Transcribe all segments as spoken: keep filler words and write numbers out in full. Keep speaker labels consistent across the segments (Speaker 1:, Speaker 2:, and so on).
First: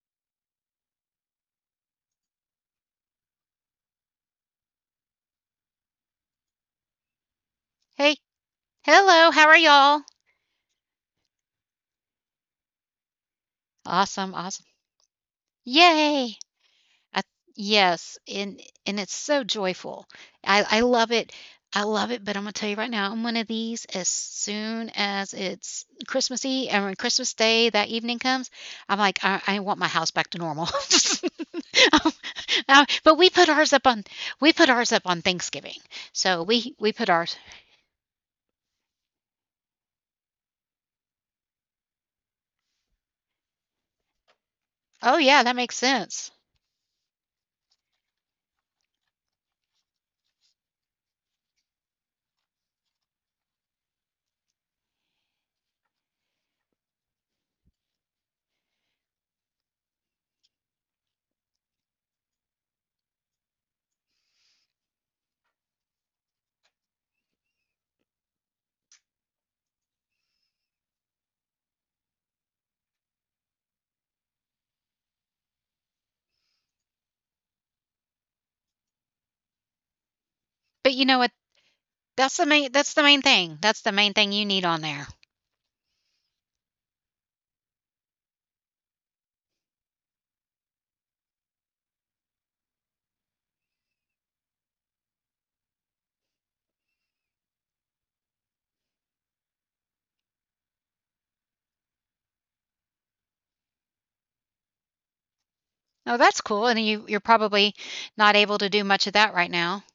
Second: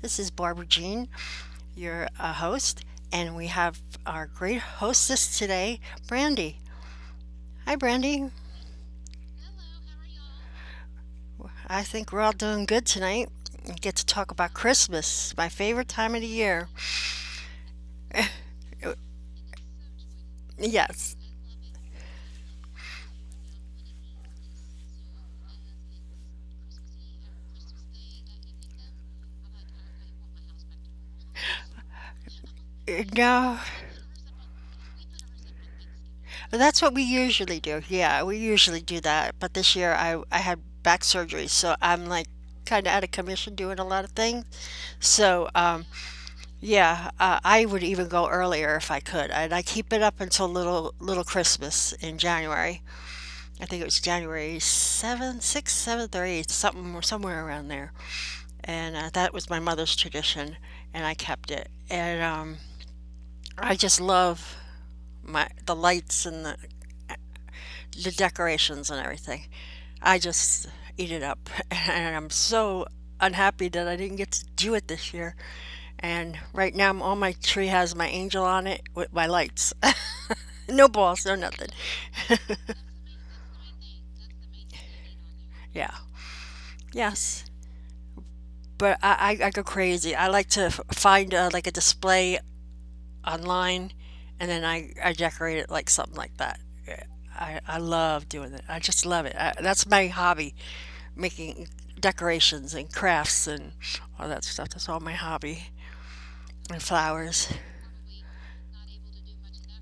Speaker 1: This is Barbara Jean, your uh, host, and we have our great hostess today, Brandy. Hi,
Speaker 2: Hey,
Speaker 1: Brandy.
Speaker 2: hello, how are y'all?
Speaker 1: I think we're all doing good tonight. We get to
Speaker 2: Awesome,
Speaker 1: talk
Speaker 2: awesome.
Speaker 1: about Christmas, my favorite time of
Speaker 2: Yay!
Speaker 1: the year.
Speaker 2: I, yes, and and it's so joyful. I I love
Speaker 1: Yes.
Speaker 2: it. I love it, but I'm gonna tell you right now, I'm one of these: as soon as it's Christmassy and when Christmas Day that evening comes, I'm like, I, I want my house back to normal. Um, uh, but we
Speaker 1: Uh,
Speaker 2: put ours up
Speaker 1: No,
Speaker 2: on we put ours up on Thanksgiving. So we we put
Speaker 1: that's what
Speaker 2: ours.
Speaker 1: we usually do. Yeah, we usually do that. But this year I, I had back surgery, so I'm like kind of out of commission doing a lot of things.
Speaker 2: Oh yeah, that makes
Speaker 1: So um,
Speaker 2: sense.
Speaker 1: yeah, uh, I would even go earlier if I could, and I keep it up until little little Christmas in January. I think it was January seventh, sixth, seventh, or eighth, something somewhere around there. And uh, that was my mother's tradition, and I kept it. And um, I just love my the lights and the, the decorations and everything. I just eat it up, and I'm so unhappy that I didn't get to do it this year. And right now, all my tree has my angel on it with my lights.
Speaker 2: But
Speaker 1: No
Speaker 2: you know what?
Speaker 1: balls, no nothing.
Speaker 2: That's the main that's the main thing. That's the main thing you need on there.
Speaker 1: Yeah. Yes. But I, I, I go crazy. I like to f- find uh, like a display online and then I, I decorate it like something like that. Yeah, I, I love doing that. I just love it. I, that's my hobby, making decorations and crafts and all that stuff. That's all my hobby.
Speaker 2: Oh, that's cool, and
Speaker 1: And
Speaker 2: you you're
Speaker 1: flowers.
Speaker 2: probably not able to do much of that right now.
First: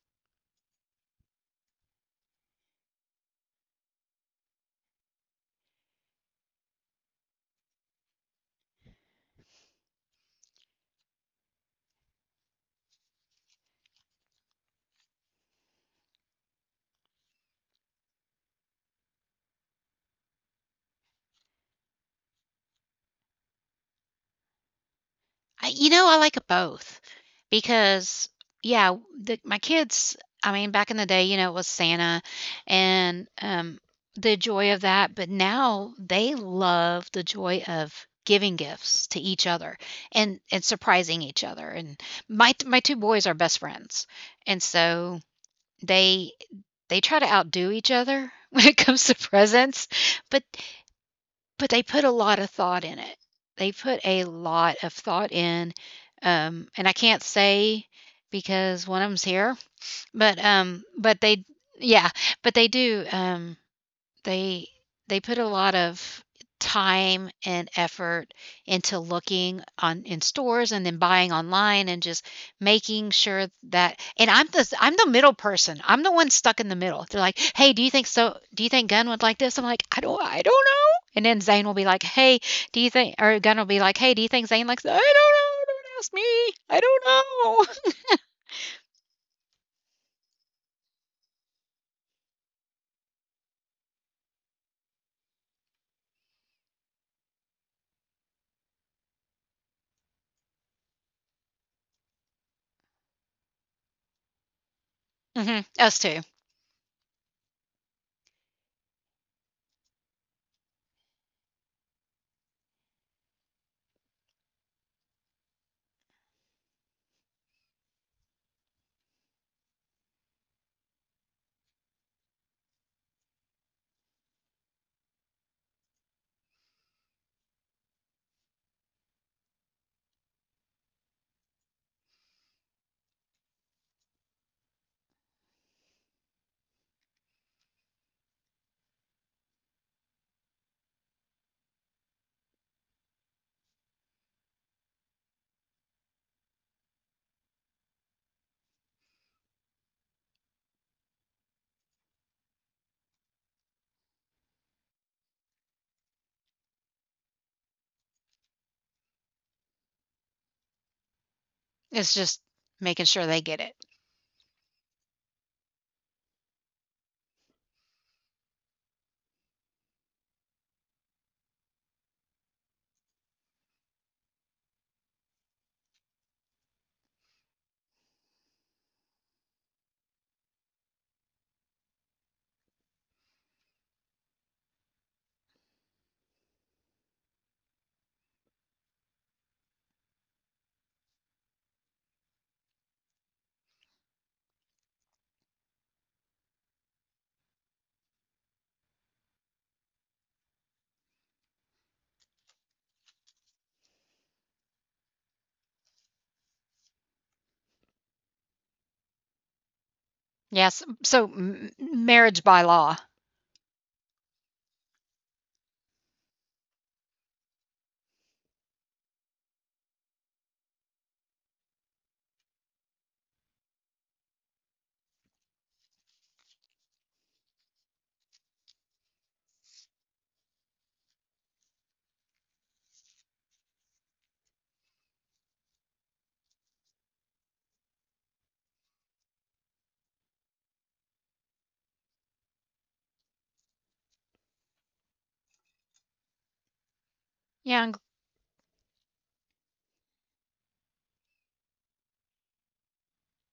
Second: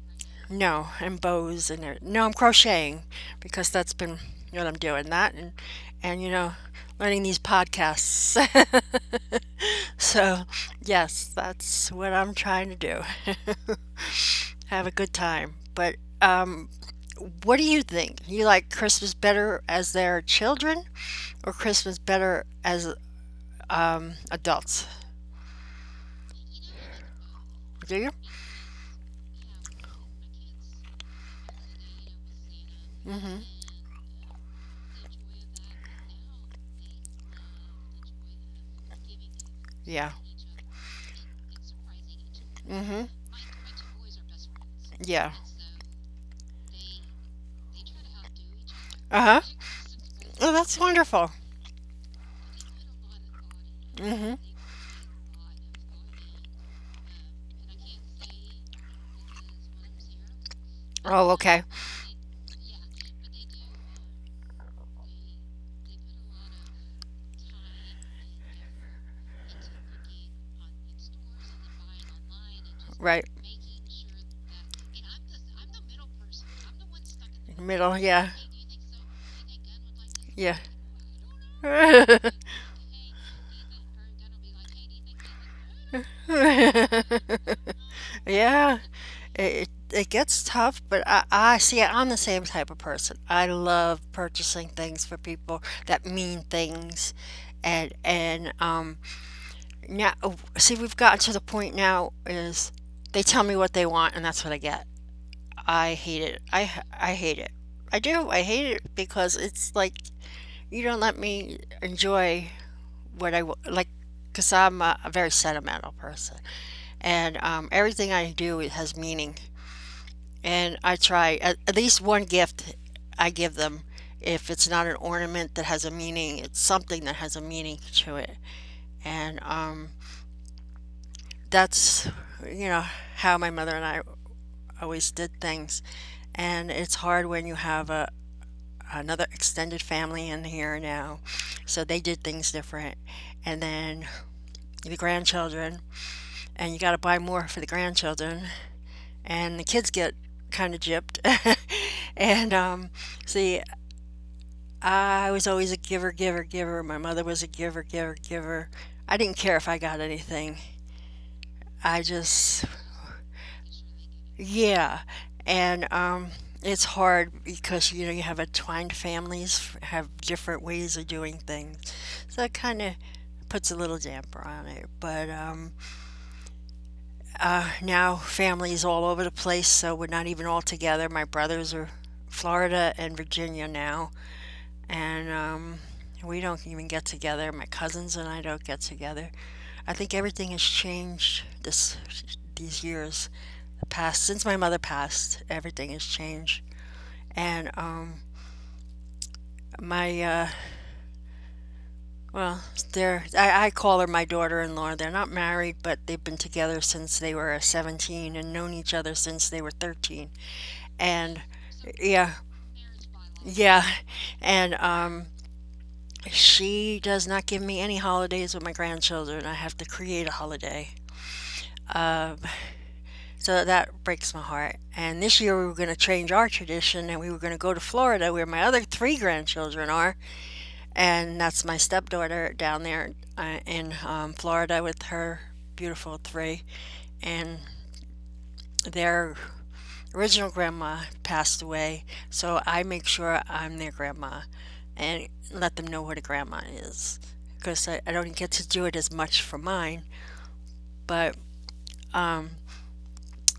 Speaker 1: No, and bows and everything. No, I'm crocheting because that's been what I'm doing. That and, and you know, learning these podcasts. So, yes, that's what I'm trying to do. Have a good time. But um, what do you think? You like Christmas better as their children or Christmas better as um, adults?
Speaker 2: I you know, I like it both
Speaker 1: Do you?
Speaker 2: because, yeah, the my kids I mean, back in the day, you know, it was Santa and, um, the joy of that, but now they love the joy of giving gifts to each other
Speaker 1: Yeah.
Speaker 2: and and surprising each other, and my my two
Speaker 1: Mm-hmm.
Speaker 2: boys are best friends, and so
Speaker 1: Yeah.
Speaker 2: they they try to outdo each other when it comes to
Speaker 1: Uh-huh.
Speaker 2: presents, but
Speaker 1: Oh, that's wonderful.
Speaker 2: But they put a lot of thought in it. They put a
Speaker 1: Mm-hmm.
Speaker 2: lot of thought in, um, and I can't say because one of them's here, but, um, but
Speaker 1: Oh,
Speaker 2: they
Speaker 1: okay.
Speaker 2: yeah, but they do, um they they put a lot of time and effort into looking on in stores and then buying online and just making
Speaker 1: Right.
Speaker 2: sure that. And I'm the I'm the middle person. I'm the one stuck in the middle. They're like, "Hey, do you
Speaker 1: Middle.
Speaker 2: think
Speaker 1: Yeah.
Speaker 2: so do you think Gunn would like this?" I'm like, "I don't I
Speaker 1: Yeah.
Speaker 2: don't know." And then Zane will be like, "Hey, do you think or Gunn will be like, "Hey, do you think Zane likes that?" I don't know. Don't ask me. I don't know.
Speaker 1: Yeah. it it gets tough, but I, I see I'm the same type of person. I love purchasing things for people that mean things, and and um now see we've gotten to the point now is they tell me what they want and that's what I get.
Speaker 2: hmm
Speaker 1: I
Speaker 2: Us too.
Speaker 1: hate it. I h- I hate it. I do. I hate it because it's like you don't let me enjoy what I w- like. Because I'm a, a very sentimental person, and um, everything I do has meaning. And I try at, at least one gift I give them. If it's not an ornament that has a meaning, it's something that has a meaning to it. And um, that's, you know, how my mother and I always did things. And it's hard when you have a, another extended family in here now. So they did things different. And then the grandchildren, and you got to buy more for the grandchildren. And the kids get kind of gypped. and um, see, I was always a giver, giver, giver. My mother was a giver, giver, giver. I didn't care if I got anything. I
Speaker 2: It's just
Speaker 1: just,
Speaker 2: making sure they get it.
Speaker 1: yeah. And um, it's hard because you know you have entwined families f- have different ways of doing things, so that kind of puts a little damper on it. But um, uh, now families all over the place, so we're not even all together. My brothers are Florida and Virginia now, and um, we don't even get together. My cousins and I don't get together. I think everything has changed this these years, the past since my mother passed. Everything has changed, and um, my uh, well, they're I, I call her my daughter-in-law. They're not married, but they've been together since they were seventeen and known each other since they were thirteen.
Speaker 2: Yes. So
Speaker 1: And
Speaker 2: m-
Speaker 1: yeah,
Speaker 2: marriage by law.
Speaker 1: yeah, and um, she does not give me any holidays with my grandchildren. I have to create a holiday. Um, so that breaks my heart. And this year we were going to change our tradition and we were going to go to Florida where my other three grandchildren are. And that's my stepdaughter down there uh, in um, Florida with her beautiful three. And they're original grandma passed away, so I make sure I'm their grandma and let them know what a grandma is. Because
Speaker 2: Yeah,
Speaker 1: I,
Speaker 2: and
Speaker 1: I don't get to do it as much for mine, but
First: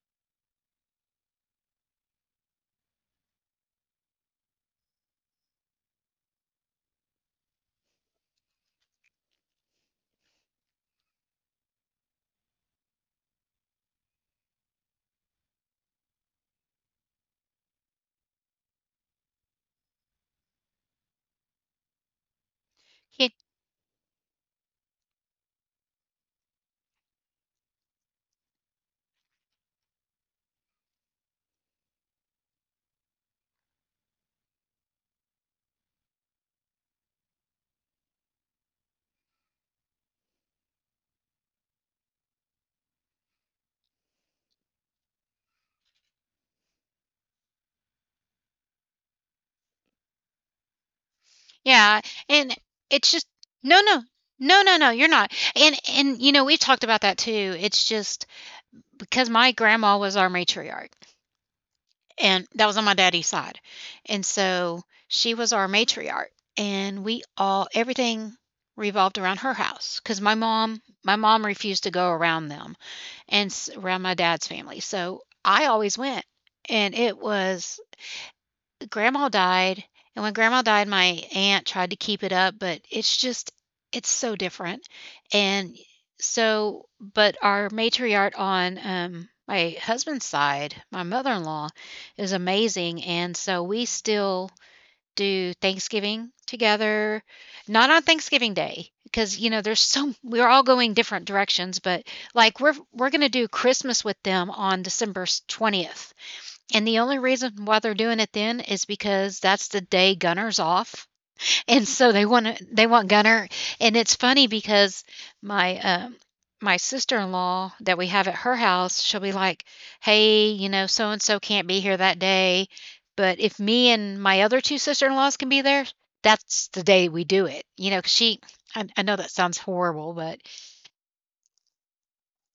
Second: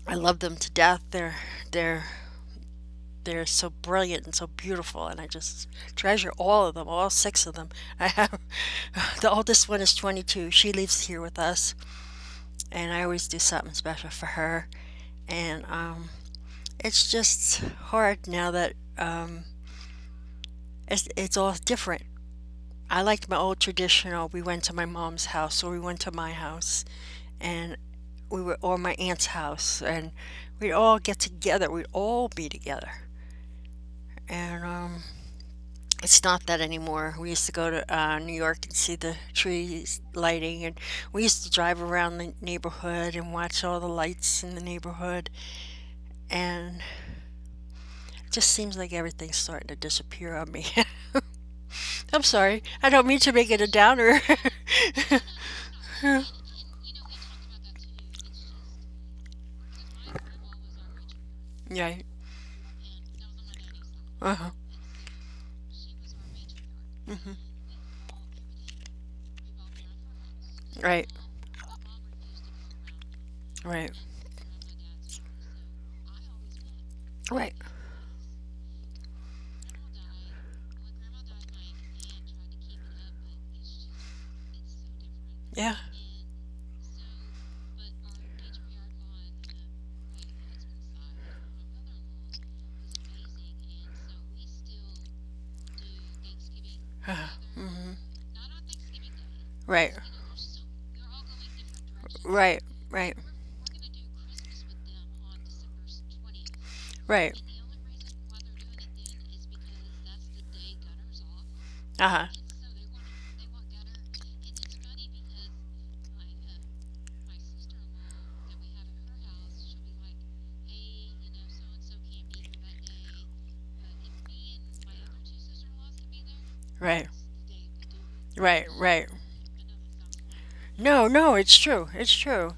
Speaker 1: I love them to death. They're they're they're so brilliant and so beautiful, and I just treasure all of them, all six of them. I have the oldest one is twenty-two. She lives here with us, and I always do something special for her. And um, it's just hard now that uh, it's, it's all different. I liked
Speaker 2: g-
Speaker 1: my old traditional. We went to my mom's house or we went to my house and we were or my aunt's house and we'd all get together. We'd all be together. And um, it's not that anymore. We used to go to uh, New York and see the trees lighting and we used to drive around the neighborhood and watch all the lights in the neighborhood and it just seems like everything's starting to disappear on me.
Speaker 2: yeah,
Speaker 1: I'm
Speaker 2: and
Speaker 1: sorry. I don't
Speaker 2: it's
Speaker 1: mean
Speaker 2: just
Speaker 1: to make it a
Speaker 2: no, no,
Speaker 1: downer.
Speaker 2: no, no, no. You're not. And and you know we talked about that too. It's just because my grandma was our matriarch,
Speaker 1: Yeah.
Speaker 2: and that was on my daddy's side, and
Speaker 1: Uh-huh.
Speaker 2: so she was our matriarch, and we all everything revolved around her house because my mom
Speaker 1: Right.
Speaker 2: my mom refused to go around them and s-
Speaker 1: Right.
Speaker 2: around my dad's family, so I always went, and it
Speaker 1: Right.
Speaker 2: was Grandma died, and when grandma died, my aunt tried to keep it up, but it's just it's so different.
Speaker 1: Yeah.
Speaker 2: And so, but our matriarch on um, my husband's side, my mother-in-law, is amazing, and so we still do Thanksgiving together.
Speaker 1: Mhm.
Speaker 2: Not on Thanksgiving Day because you know there's
Speaker 1: Right.
Speaker 2: so we're all going different directions, but
Speaker 1: Right.
Speaker 2: like we're
Speaker 1: Right.
Speaker 2: we're gonna do Christmas with them on December twentieth. And the only
Speaker 1: Right.
Speaker 2: reason why they're doing it then is because that's the day Gunner's off. And so
Speaker 1: Uh-huh.
Speaker 2: they want to, they want Gunner. And it's funny because my um my sister-in-law that we have at her house, she'll be like, "Hey, you know, so and so can't be here that day, but if me and my other two sister-in-laws can be there, that's the
Speaker 1: Right.
Speaker 2: day we do it." You know, 'cause she.
Speaker 1: Right.
Speaker 2: I, I
Speaker 1: Right.
Speaker 2: know that sounds horrible, but
Speaker 1: No, no, it's true. It's true.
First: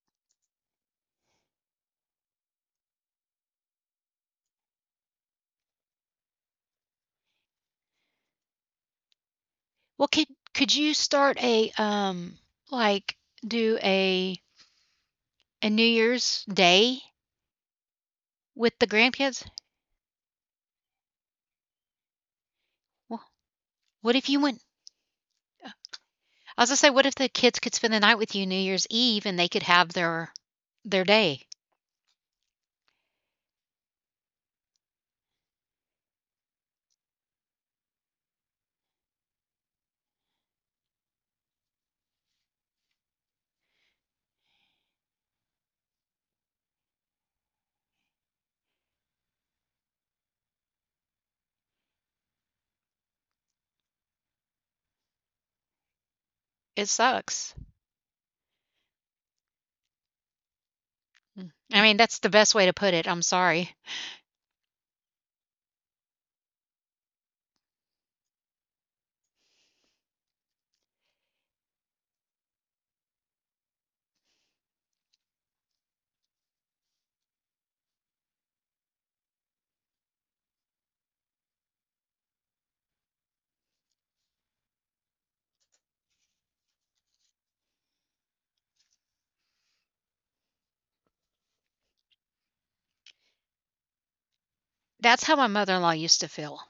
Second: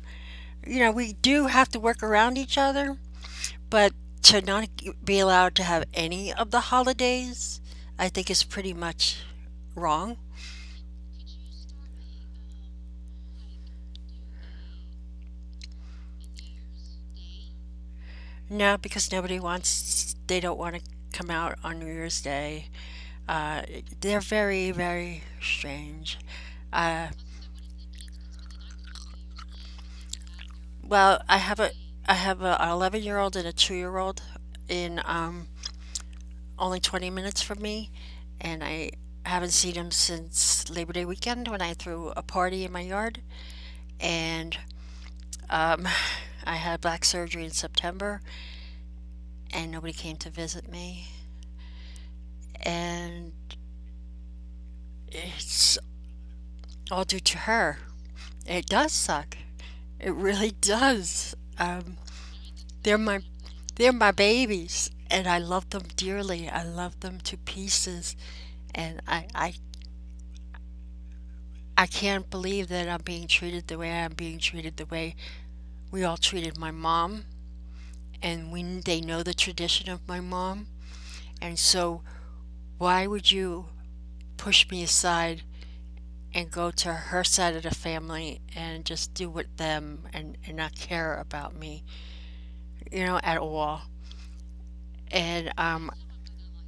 Speaker 1: You know, we do have to work around each other, but to not g- be allowed to have any of the holidays, I think is pretty much
Speaker 2: well
Speaker 1: wrong.
Speaker 2: could could you start a um like do a a New Year's Day
Speaker 1: No,
Speaker 2: with the
Speaker 1: because nobody
Speaker 2: grandkids?
Speaker 1: wants, they don't want to come out on New Year's Day.
Speaker 2: Well,
Speaker 1: Uh,
Speaker 2: what
Speaker 1: they're
Speaker 2: if you went?
Speaker 1: very, very strange.
Speaker 2: I was gonna say, what if the kids could spend the night with you New Year's Eve and they could have their their
Speaker 1: Well, I
Speaker 2: day?
Speaker 1: have a, I have a eleven year old and a two year old in um, only twenty minutes from me, and I haven't seen him since Labor Day weekend when I threw a party in my yard. And um, I had back surgery in September, and nobody came to visit me. And it's
Speaker 2: It
Speaker 1: all due to
Speaker 2: sucks.
Speaker 1: her. It does suck. It really does.
Speaker 2: Mm. I mean,
Speaker 1: Um,
Speaker 2: that's the best way to put
Speaker 1: they're
Speaker 2: it.
Speaker 1: my
Speaker 2: I'm sorry.
Speaker 1: they're my babies, and I love them dearly. I love them to pieces, and I I I can't believe that I'm being treated the way I'm being treated the way we all treated my mom and we they know the tradition of my mom and so why would you push me aside and go to her side of the family and just do with them and, and not care about me, you know, at all.
Speaker 2: That's how my
Speaker 1: And
Speaker 2: mother-in-law
Speaker 1: um
Speaker 2: used to feel.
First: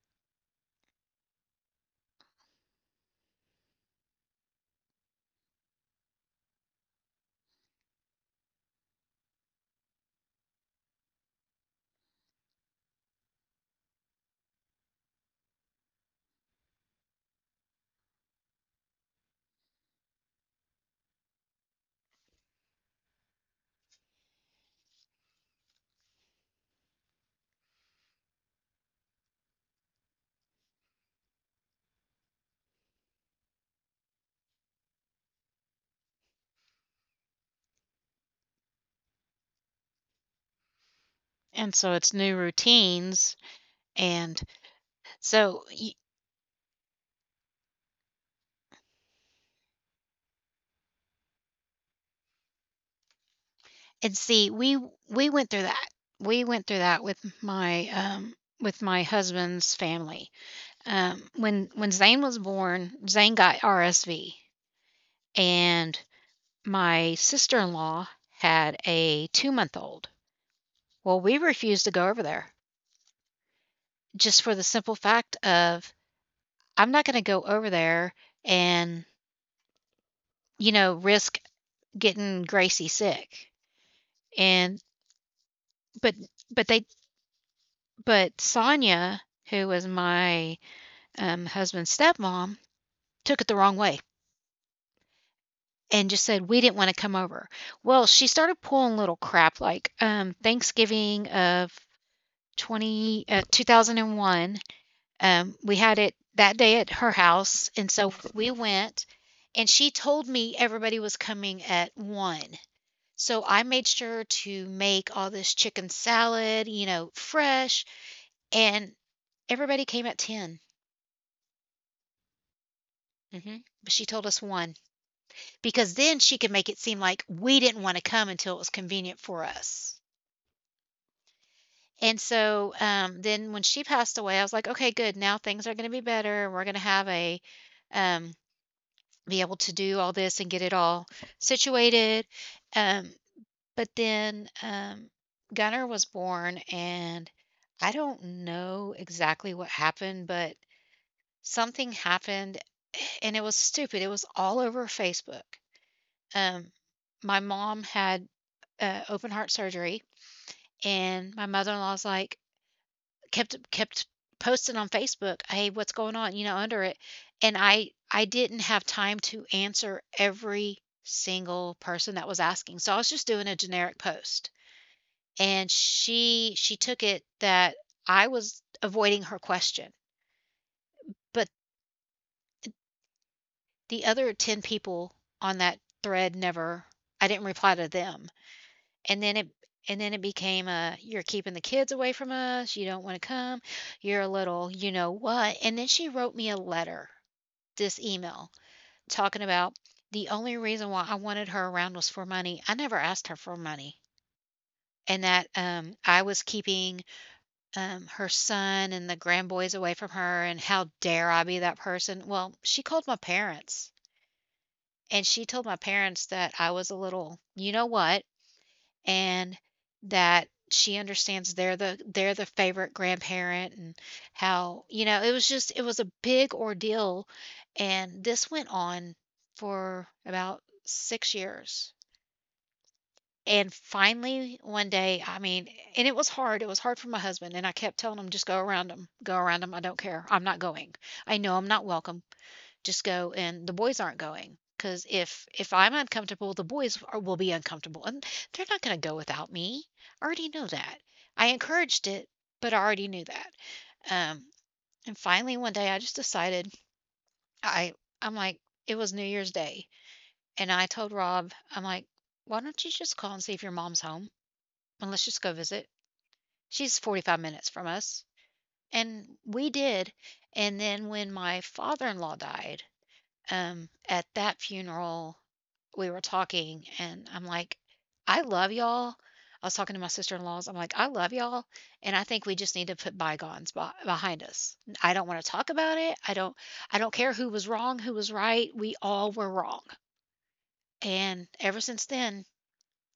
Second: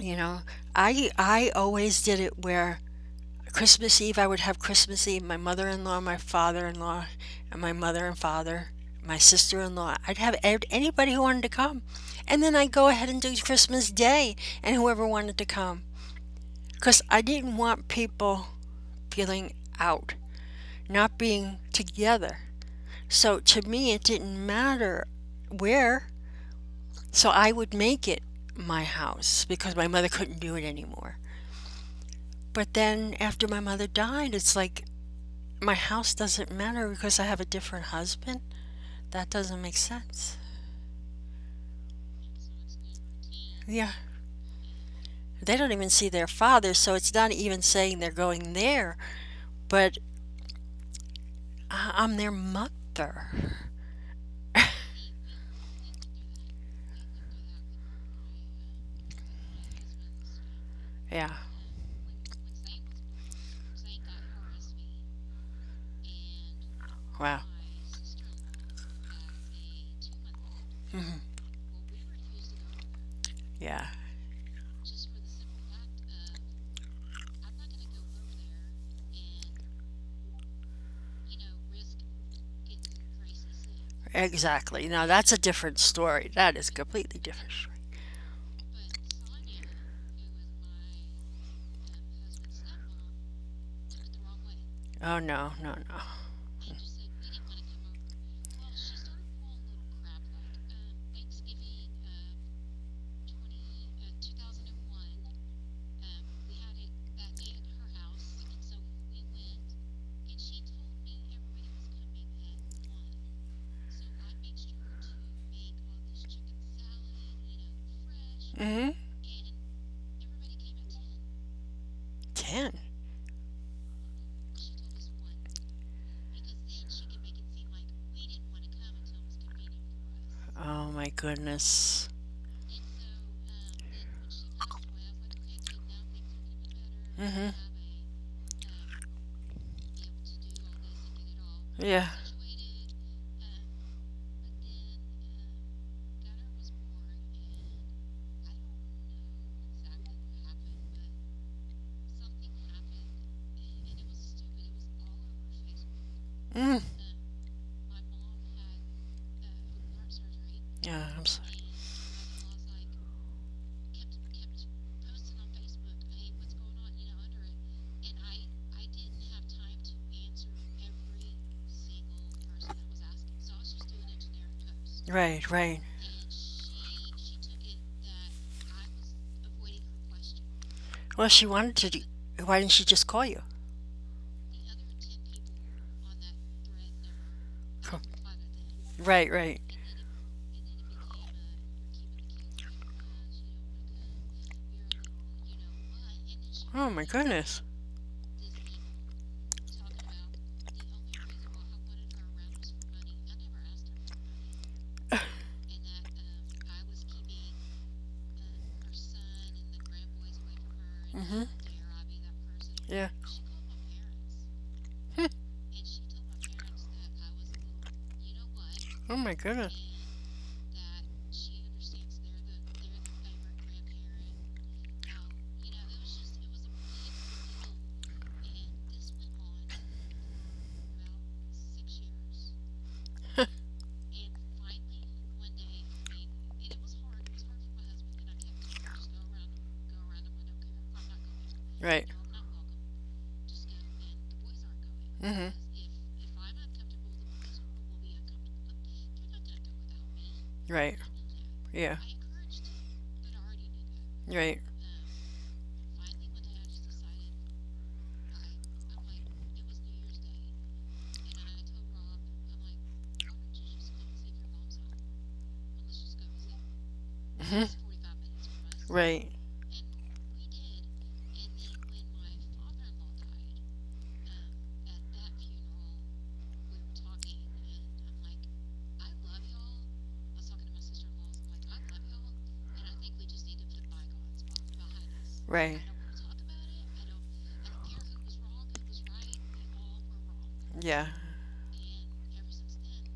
Speaker 1: You know, i i always did it where Christmas Eve, I would have Christmas Eve, my mother in law, my father in law, and my mother and father, my sister in law. I'd have anybody who wanted to come. And then I'd go ahead and do Christmas Day and whoever wanted to come. Because I didn't want people feeling out, not being together. So to me, it didn't matter where. So I would make it my house because my mother couldn't do it anymore. But then after my mother died, it's like my house doesn't matter because I have a different husband? That doesn't make sense.
Speaker 2: And so it's new routines,
Speaker 1: Yeah.
Speaker 2: and
Speaker 1: They
Speaker 2: so.
Speaker 1: don't even see their father, so it's not even saying they're going there, but I am their mother.
Speaker 2: And see, we we went through that. We went through that with my um with my husband's family. Um
Speaker 1: Yeah.
Speaker 2: when when Zane was born, Zane got R S V, and my
Speaker 1: Wow.
Speaker 2: sister in law had a two month old. Well, we refused to go over there
Speaker 1: Yeah.
Speaker 2: just for the simple fact of I'm not going to go over there and, you know, risk getting Gracie sick. And,
Speaker 1: Exactly. Now that's a different
Speaker 2: but,
Speaker 1: story. That is
Speaker 2: but
Speaker 1: a
Speaker 2: they,
Speaker 1: completely different story.
Speaker 2: but Sonia, who was my um, husband's stepmom, took it the wrong way
Speaker 1: Oh no, no, no.
Speaker 2: and just said we didn't want to come over. Well, she started pulling little crap like um, Thanksgiving of twenty uh, two thousand one. Um, we had it that day at her house, and so we went, and she told me everybody was coming at one. So I made sure to make all this chicken salad, you know, fresh,
Speaker 1: Mm-hmm.
Speaker 2: and everybody came at ten.
Speaker 1: Ten.
Speaker 2: Mhm. But she told us one because then she could make it seem like we didn't want to come until it was convenient for us.
Speaker 1: Oh my goodness.
Speaker 2: And so, um, then when she passed away, I was like, "Okay, good. Now things are gonna be better. We're gonna have a,
Speaker 1: Mm-hmm.
Speaker 2: um, be able to do all this and get it all
Speaker 1: Yeah.
Speaker 2: situated." Um, but then um, Gunner was born, and I don't know exactly what happened, but something happened, and it was stupid. It was all over Facebook. Um,
Speaker 1: Mm.
Speaker 2: my mom had uh, open heart surgery,
Speaker 1: Yeah, I'm
Speaker 2: and
Speaker 1: sorry.
Speaker 2: my mother in law's like, kept kept posting on Facebook, "Hey, what's going on?" you know, under it. And I I didn't have time to answer every single person that was asking, so I was just doing a generic post.
Speaker 1: Right,
Speaker 2: And
Speaker 1: right.
Speaker 2: she she took it that I was avoiding her question.
Speaker 1: Well, she
Speaker 2: But
Speaker 1: wanted to. Do, why didn't she just call you?
Speaker 2: the other ten people on that thread, never I didn't reply to them. And
Speaker 1: Right,
Speaker 2: then it
Speaker 1: right.
Speaker 2: and then it became a you're keeping the kids away from us, you don't want to come, you're a little, you know what. And then she wrote me a
Speaker 1: Oh my
Speaker 2: letter,
Speaker 1: goodness.
Speaker 2: this email, talking about the only reason why I wanted her around was for money. I never asked her for money. And that um, I was keeping um, her son and the grandboys away from her, and how dare
Speaker 1: Mm-hmm.
Speaker 2: I be that person? Well, she called
Speaker 1: Yeah.
Speaker 2: my parents and
Speaker 1: Hmm.
Speaker 2: she told my parents that I was a little, you know what?
Speaker 1: Oh my
Speaker 2: And
Speaker 1: goodness.
Speaker 2: that she understands they're the they're the favorite grandparent, and how, you know, it was just it was a big ordeal, and this went on for about six years. And finally one day, I mean, and it was hard, it was hard for my husband, and I kept telling him, just go around him, go around him I don't care, I'm not going, I know I'm not
Speaker 1: Right.
Speaker 2: welcome, just go. And the boys aren't going because if
Speaker 1: Mm-hmm.
Speaker 2: if I'm uncomfortable, the boys are, will be uncomfortable, and they're not going to go without me. I already know
Speaker 1: Right.
Speaker 2: that. I
Speaker 1: Yeah.
Speaker 2: encouraged it, but I already knew that. Um
Speaker 1: Right.
Speaker 2: and finally one day I just decided, i I'm like, it was new year's day, and I told Rob, I'm like, why don't you just call and see if your mom's home and let's just go visit. She's forty-five
Speaker 1: Mm-hmm.
Speaker 2: minutes from us. And
Speaker 1: Right.
Speaker 2: we did. And then when my father-in-law died, um, at that funeral, we were talking, and I'm like, "I love y'all." I was talking to my sister-in-laws. I'm like, "I love y'all, and I think we just need to put bygones be- behind us. I don't want to talk
Speaker 1: Right.
Speaker 2: about it. I don't. I don't care who was wrong, who was right. We all were wrong."
Speaker 1: Yeah.
Speaker 2: And ever since then,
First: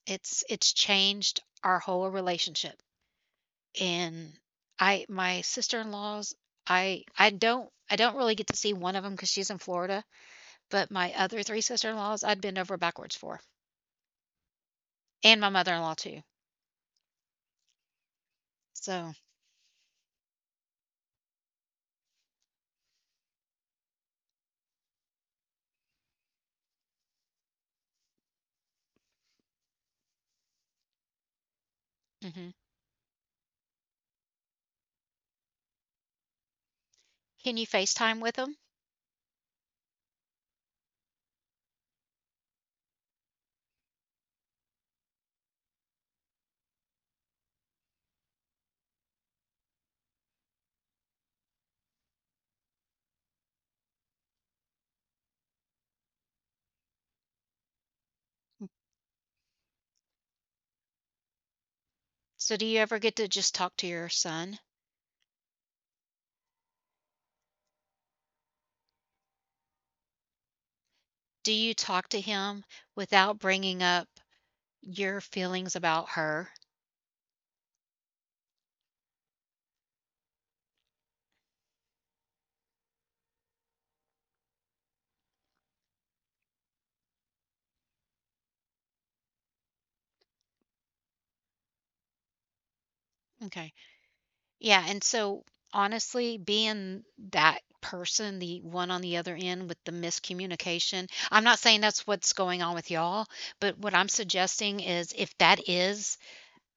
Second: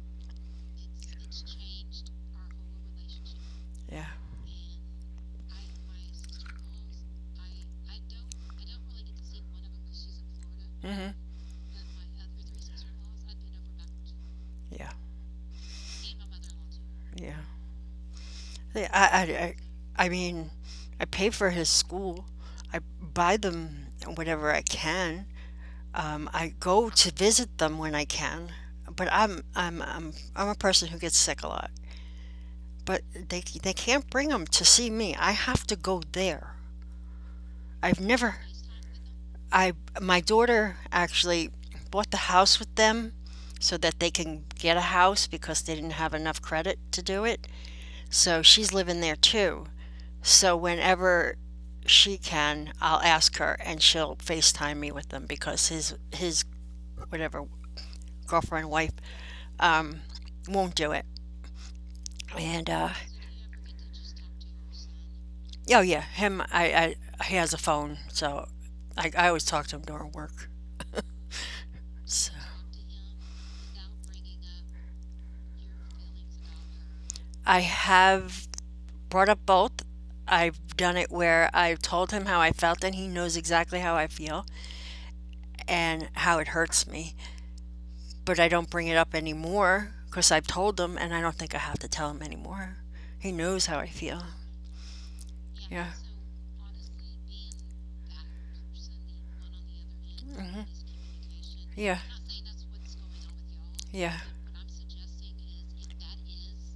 Speaker 2: it's it's changed our whole relationship.
Speaker 1: Yeah.
Speaker 2: And I, my sister-in-laws, I I don't I don't really get to see one of them because she's in Florida, but my
Speaker 1: Mm-hmm.
Speaker 2: other three sister-in-laws, I'd bend over backwards for,
Speaker 1: Yeah.
Speaker 2: and my mother-in-law too.
Speaker 1: Yeah. Yeah,
Speaker 2: So.
Speaker 1: I, I, I, I mean, I pay for his school. I buy them whatever I can. Um, I go to visit them when I can. But I'm, I'm, I'm, I'm a person who gets sick a lot.
Speaker 2: Mhm.
Speaker 1: But they, they can't bring them to see me. I have to go there.
Speaker 2: Can you
Speaker 1: I've
Speaker 2: FaceTime with
Speaker 1: never
Speaker 2: them?
Speaker 1: I my daughter actually bought the house with them so that they can get a house because they didn't have enough credit to do it. So she's living there too. So whenever she can, I'll ask her and she'll FaceTime me with them because his his whatever girlfriend wife um won't do it.
Speaker 2: So do
Speaker 1: And
Speaker 2: you
Speaker 1: uh
Speaker 2: ever get to just talk to your son?
Speaker 1: Oh yeah, him I, I, he has a phone, so I, I always talk to him during work.
Speaker 2: Do you talk to
Speaker 1: So
Speaker 2: him without bringing up your feelings about her?
Speaker 1: I have brought up both. I've done it where I've told him how I felt, and he knows exactly how I feel and how it hurts me. But I don't bring it up anymore because I've told him, and I don't think I have to tell him anymore. He knows
Speaker 2: Okay.
Speaker 1: how I feel.
Speaker 2: Yeah, and so,
Speaker 1: Yeah.
Speaker 2: honestly, being that person, the one on the other end with the
Speaker 1: Hmm.
Speaker 2: miscommunication, I'm not saying
Speaker 1: Yeah.
Speaker 2: that's what's going on with y'all, but what I'm
Speaker 1: Yeah.
Speaker 2: suggesting is, if that is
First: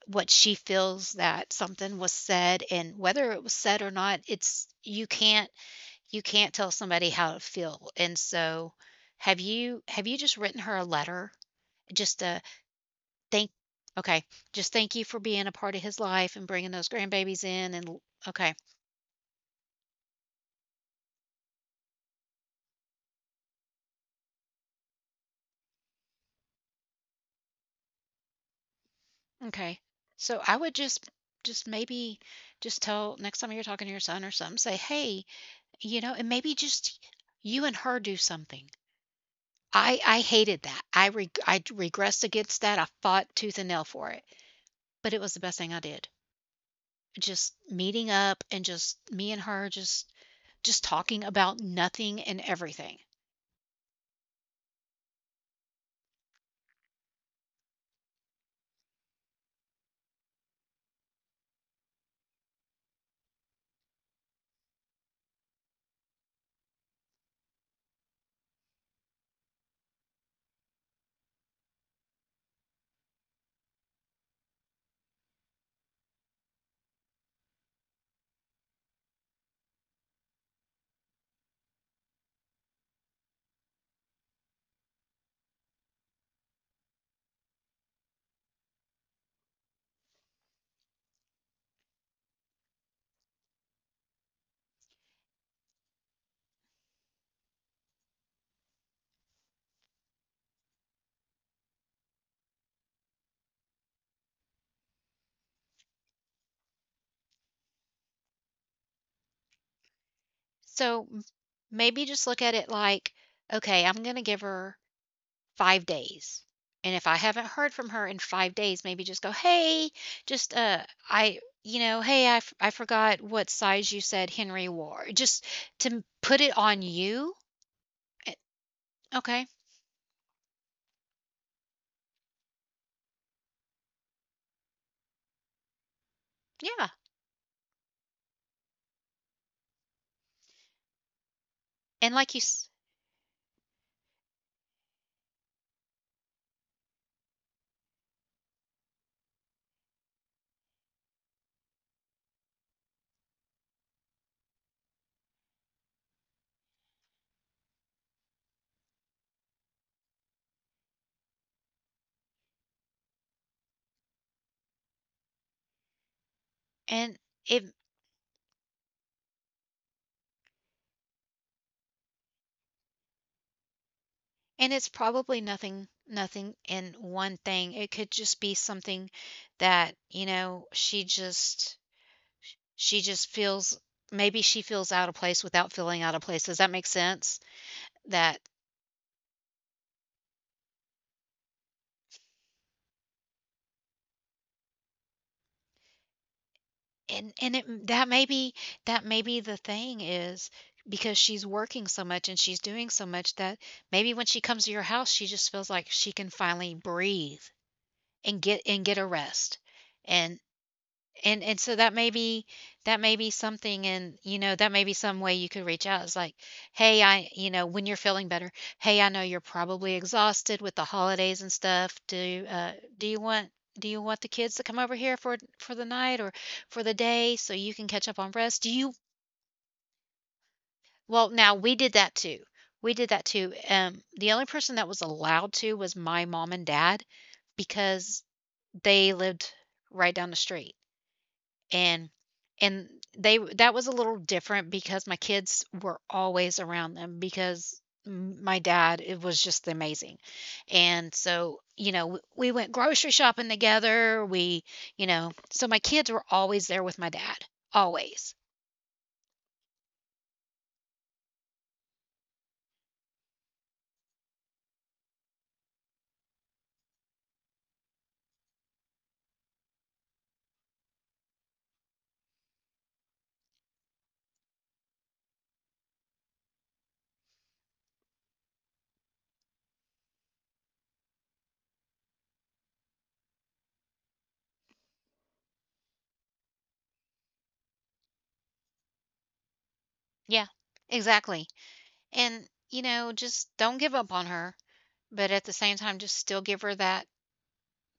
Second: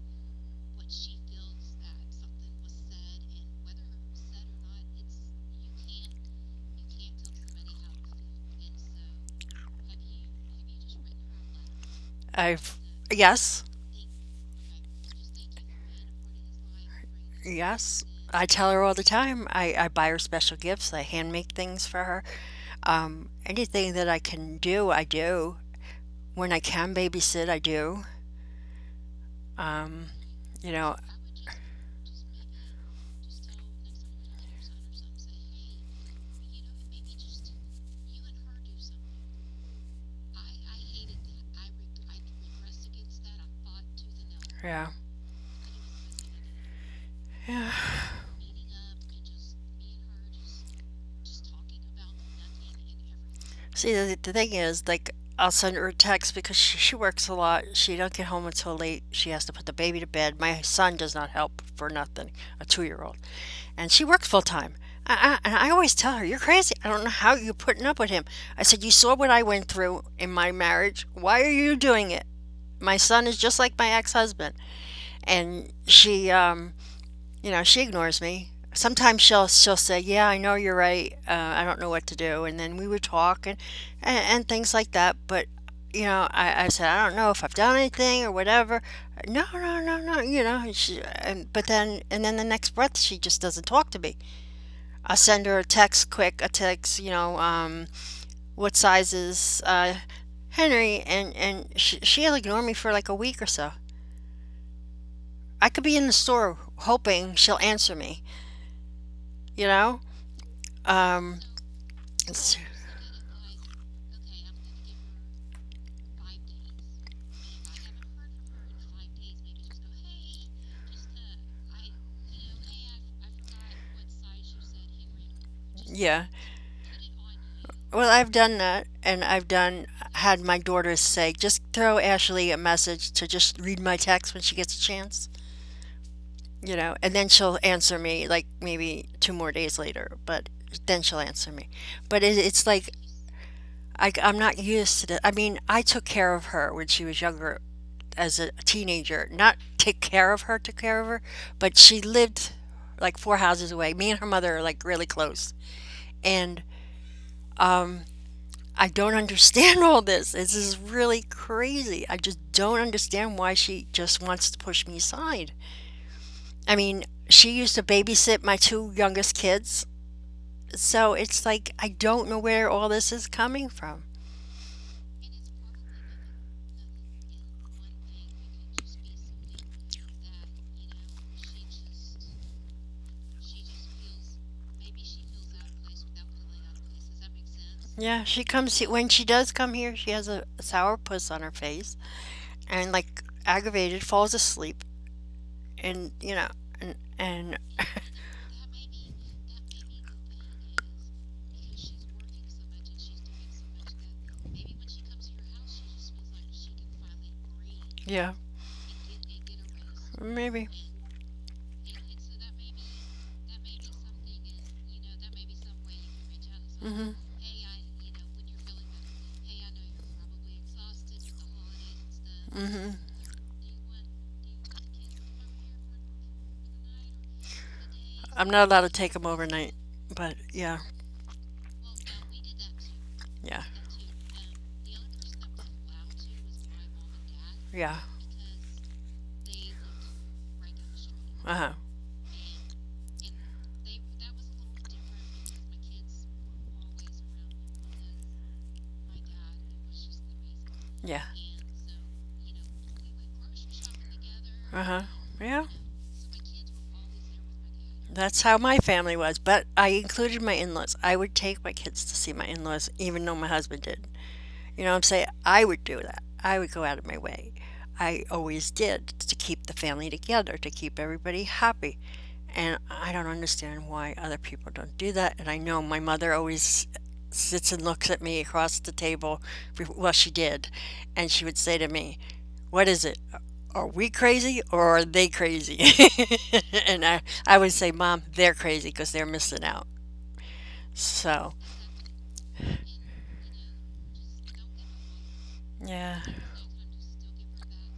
Speaker 2: what she feels, that something was said, and whether it was said or not, it's you can't, you can't tell somebody how to feel. And so have you have you just written her a letter, just a
Speaker 1: I've,
Speaker 2: thank,
Speaker 1: yes.
Speaker 2: okay, just thank you for being a part of his life and bringing those grandbabies in and l-,
Speaker 1: Yes. I
Speaker 2: okay,
Speaker 1: tell her all the time. I, I buy her special gifts. I hand make things for her. Um, anything that I can do, I do. When I can babysit, I do.
Speaker 2: okay. So I
Speaker 1: You
Speaker 2: would
Speaker 1: know,
Speaker 2: just just maybe just tell next time you're talking to your son or something, say, "Hey, you know," and maybe just you and her do something. I I hated that. I reg I regressed against that. I fought tooth and nail for it,
Speaker 1: yeah.
Speaker 2: but it was the best thing I did. Just
Speaker 1: Yeah.
Speaker 2: meeting up and just me and her just just talking about nothing and everything.
Speaker 1: See, the, the thing is, like, I'll send her a text because she, she works a lot. She don't get home until late. She has to put the baby to bed. My son does not help for nothing, a two-year-old, and she works full time. I, I, and I always tell her, "You're crazy. I don't know how you're putting up with him." I said, "You saw what I went through in my marriage. Why are you doing it?" My son is just like my ex-husband, and she um, you know, she ignores me. Sometimes she'll she'll say, "Yeah, I know you're right. Uh, I don't know what to do." And then we would talk and, and and things like that. But you know, I, I said, "I don't know if I've done anything or whatever." No, no, no, no. You know, and she and but then and then the next breath, she just doesn't talk to me. I send her a text, quick a text. You know, um, what sizes, uh, Henry, and and she, she'll ignore me for like a week or so. I could be in the store hoping she'll answer me. You know.
Speaker 2: So m-
Speaker 1: Um,
Speaker 2: maybe just look at
Speaker 1: It's-
Speaker 2: it like, okay, I'm going to give her five days. And if I haven't heard from her in five days, maybe just go, "Hey, just uh I you know, hey, I, f- I forgot what size you said Henry wore." Just to m-
Speaker 1: Yeah.
Speaker 2: put it on you.
Speaker 1: Well, I've
Speaker 2: Eh,
Speaker 1: done that, and
Speaker 2: Okay,
Speaker 1: I've done had my daughters say, just throw Ashley a message to just read my text when she gets a chance, you
Speaker 2: Yeah,
Speaker 1: know, and then she'll answer me like maybe two more days later, but then she'll answer me.
Speaker 2: and
Speaker 1: But
Speaker 2: like
Speaker 1: it,
Speaker 2: you
Speaker 1: it's
Speaker 2: s
Speaker 1: like I, I'm not used to that. I mean, I took care of her when she was younger as a teenager, not take care of her, took care of her, but she lived like four houses away. Me and her mother are like really close. And um, I don't understand all this. This is really crazy. I just don't understand why she just wants to push me aside. I mean,
Speaker 2: and
Speaker 1: she
Speaker 2: it
Speaker 1: used to babysit my two youngest kids. So it's like I don't know where all this is coming from.
Speaker 2: and it's probably nothing nothing in one thing. It could just be something that, you know, she just she just feels maybe she feels out of place without feeling out of place. Does that make sense?
Speaker 1: Yeah,
Speaker 2: That
Speaker 1: she comes he- when she does come here, she has a sour puss on her face and like aggravated falls asleep and you know and
Speaker 2: and and
Speaker 1: and
Speaker 2: it that maybe that maybe the thing is because she's working so much and she's doing so much that maybe when she comes to your house she just feels like she can finally breathe
Speaker 1: yeah,
Speaker 2: and get and get a rest. And
Speaker 1: maybe.
Speaker 2: And and so that may be that may be something and, you know, that may be some way you could reach out. It's like,
Speaker 1: Mm
Speaker 2: "Hey,
Speaker 1: Mhm.
Speaker 2: I" you know, when you're feeling better, "Hey, I know you're probably exhausted with the holidays and stuff. Do
Speaker 1: mm
Speaker 2: uh
Speaker 1: Mhm.
Speaker 2: do you want do you want the kids to come over here for for the night or for the day so you can catch up on
Speaker 1: I'm
Speaker 2: rest?
Speaker 1: not
Speaker 2: Do
Speaker 1: allowed to
Speaker 2: you."
Speaker 1: take them overnight, but yeah.
Speaker 2: Well, now we did that too. We did that too.
Speaker 1: Yeah.
Speaker 2: Um the only person that was allowed to was my mom and dad
Speaker 1: Yeah.
Speaker 2: because they lived right down the street
Speaker 1: Uh-huh.
Speaker 2: and and they, that was a little different because my kids were always around them because m- my dad, it was just amazing. And
Speaker 1: Yeah.
Speaker 2: so, you know, w- we went grocery shopping together, we,
Speaker 1: Uh huh.
Speaker 2: you know, so
Speaker 1: Yeah.
Speaker 2: my kids were always there with my dad. Always.
Speaker 1: That's how my family was. But I included my in laws. I would take my kids to see my in laws, even though my husband did. You know what I'm saying? I would do that. I would go out of my way. I always did to keep the family together, to keep everybody happy. And I don't understand why other people don't do that. And I know my mother always sits and looks at me across the table. Well, she did. And she would say to me, what is it? Are we crazy or are they crazy? and I, I would say, "Mom, they're crazy because they're missing out."
Speaker 2: Yeah. Exactly.
Speaker 1: So,
Speaker 2: And you know, just don't give up on her, but at the same time just
Speaker 1: yeah.
Speaker 2: still give her that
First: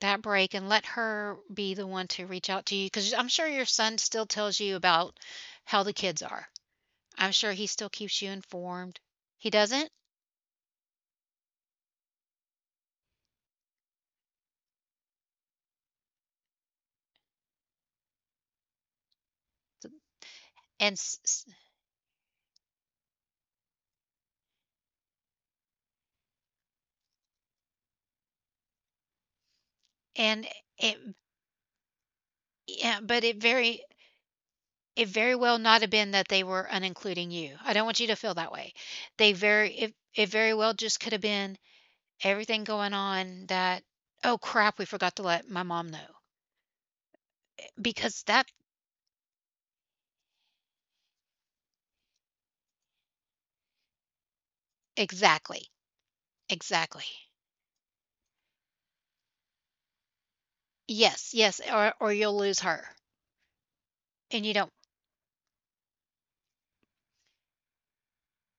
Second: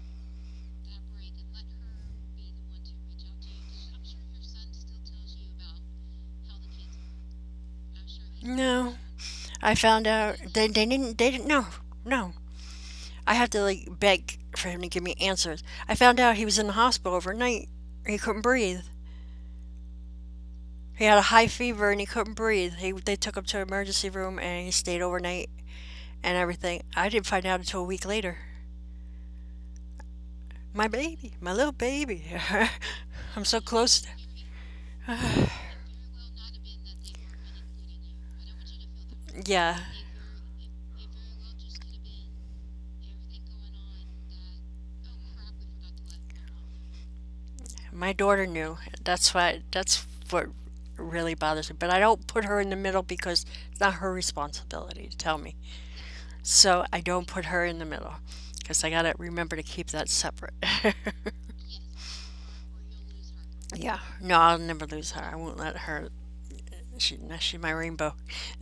Speaker 2: that break and let her be the one to reach out to you because I'm sure your son still tells you about how the kids are. I'm sure he still keeps you
Speaker 1: No,
Speaker 2: informed. He
Speaker 1: I
Speaker 2: doesn't?
Speaker 1: found out they, they didn't, they didn't, no, no. I had to like beg for him to give me answers. I found out he was in the hospital overnight. He couldn't breathe.
Speaker 2: And
Speaker 1: He had a
Speaker 2: s-
Speaker 1: high
Speaker 2: s-
Speaker 1: fever and he couldn't breathe. He, they took him to an emergency room and he stayed overnight and everything. I didn't find out until a week later.
Speaker 2: and
Speaker 1: My
Speaker 2: it
Speaker 1: baby, my little baby.
Speaker 2: yeah, but it
Speaker 1: I'm so
Speaker 2: very
Speaker 1: close.
Speaker 2: it very well not have been that they were unincluding you. I don't want you to feel that way. They very
Speaker 1: Yeah.
Speaker 2: it, it very well just could have been everything going on that, oh crap, we forgot to let my mom know.
Speaker 1: My
Speaker 2: Because
Speaker 1: daughter
Speaker 2: that
Speaker 1: knew. That's why. That's what really bothers me. But I don't put her in the middle because it's not her responsibility to tell me.
Speaker 2: exactly.
Speaker 1: So I
Speaker 2: Exactly.
Speaker 1: don't put her in the middle because I gotta remember to keep that separate.
Speaker 2: Yes, yes, or or you'll lose her.
Speaker 1: Yeah. No,
Speaker 2: And you
Speaker 1: I'll
Speaker 2: don't,
Speaker 1: never lose her. I won't let her. She, no, she's my rainbow.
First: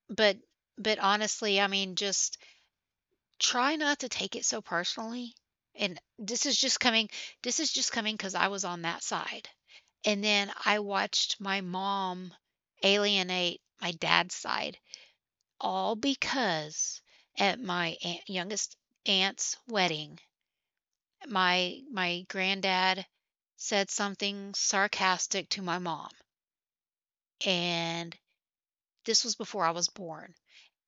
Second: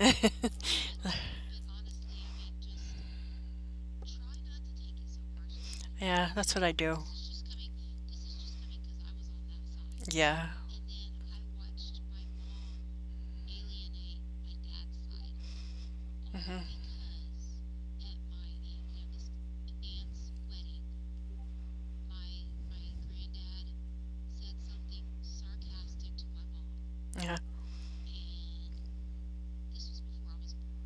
Speaker 2: but but honestly, I mean, just try not to take it so personally, and
Speaker 1: Yeah,
Speaker 2: this
Speaker 1: that's
Speaker 2: is
Speaker 1: what I
Speaker 2: just
Speaker 1: do.
Speaker 2: coming this is just coming because I was on that side, and
Speaker 1: Yeah.
Speaker 2: then I watched my mom alienate my dad's side, all because at my aunt youngest aunt's wedding, my my granddad said something sarcastic to my mom,
Speaker 1: Yeah.
Speaker 2: and this was before I was born,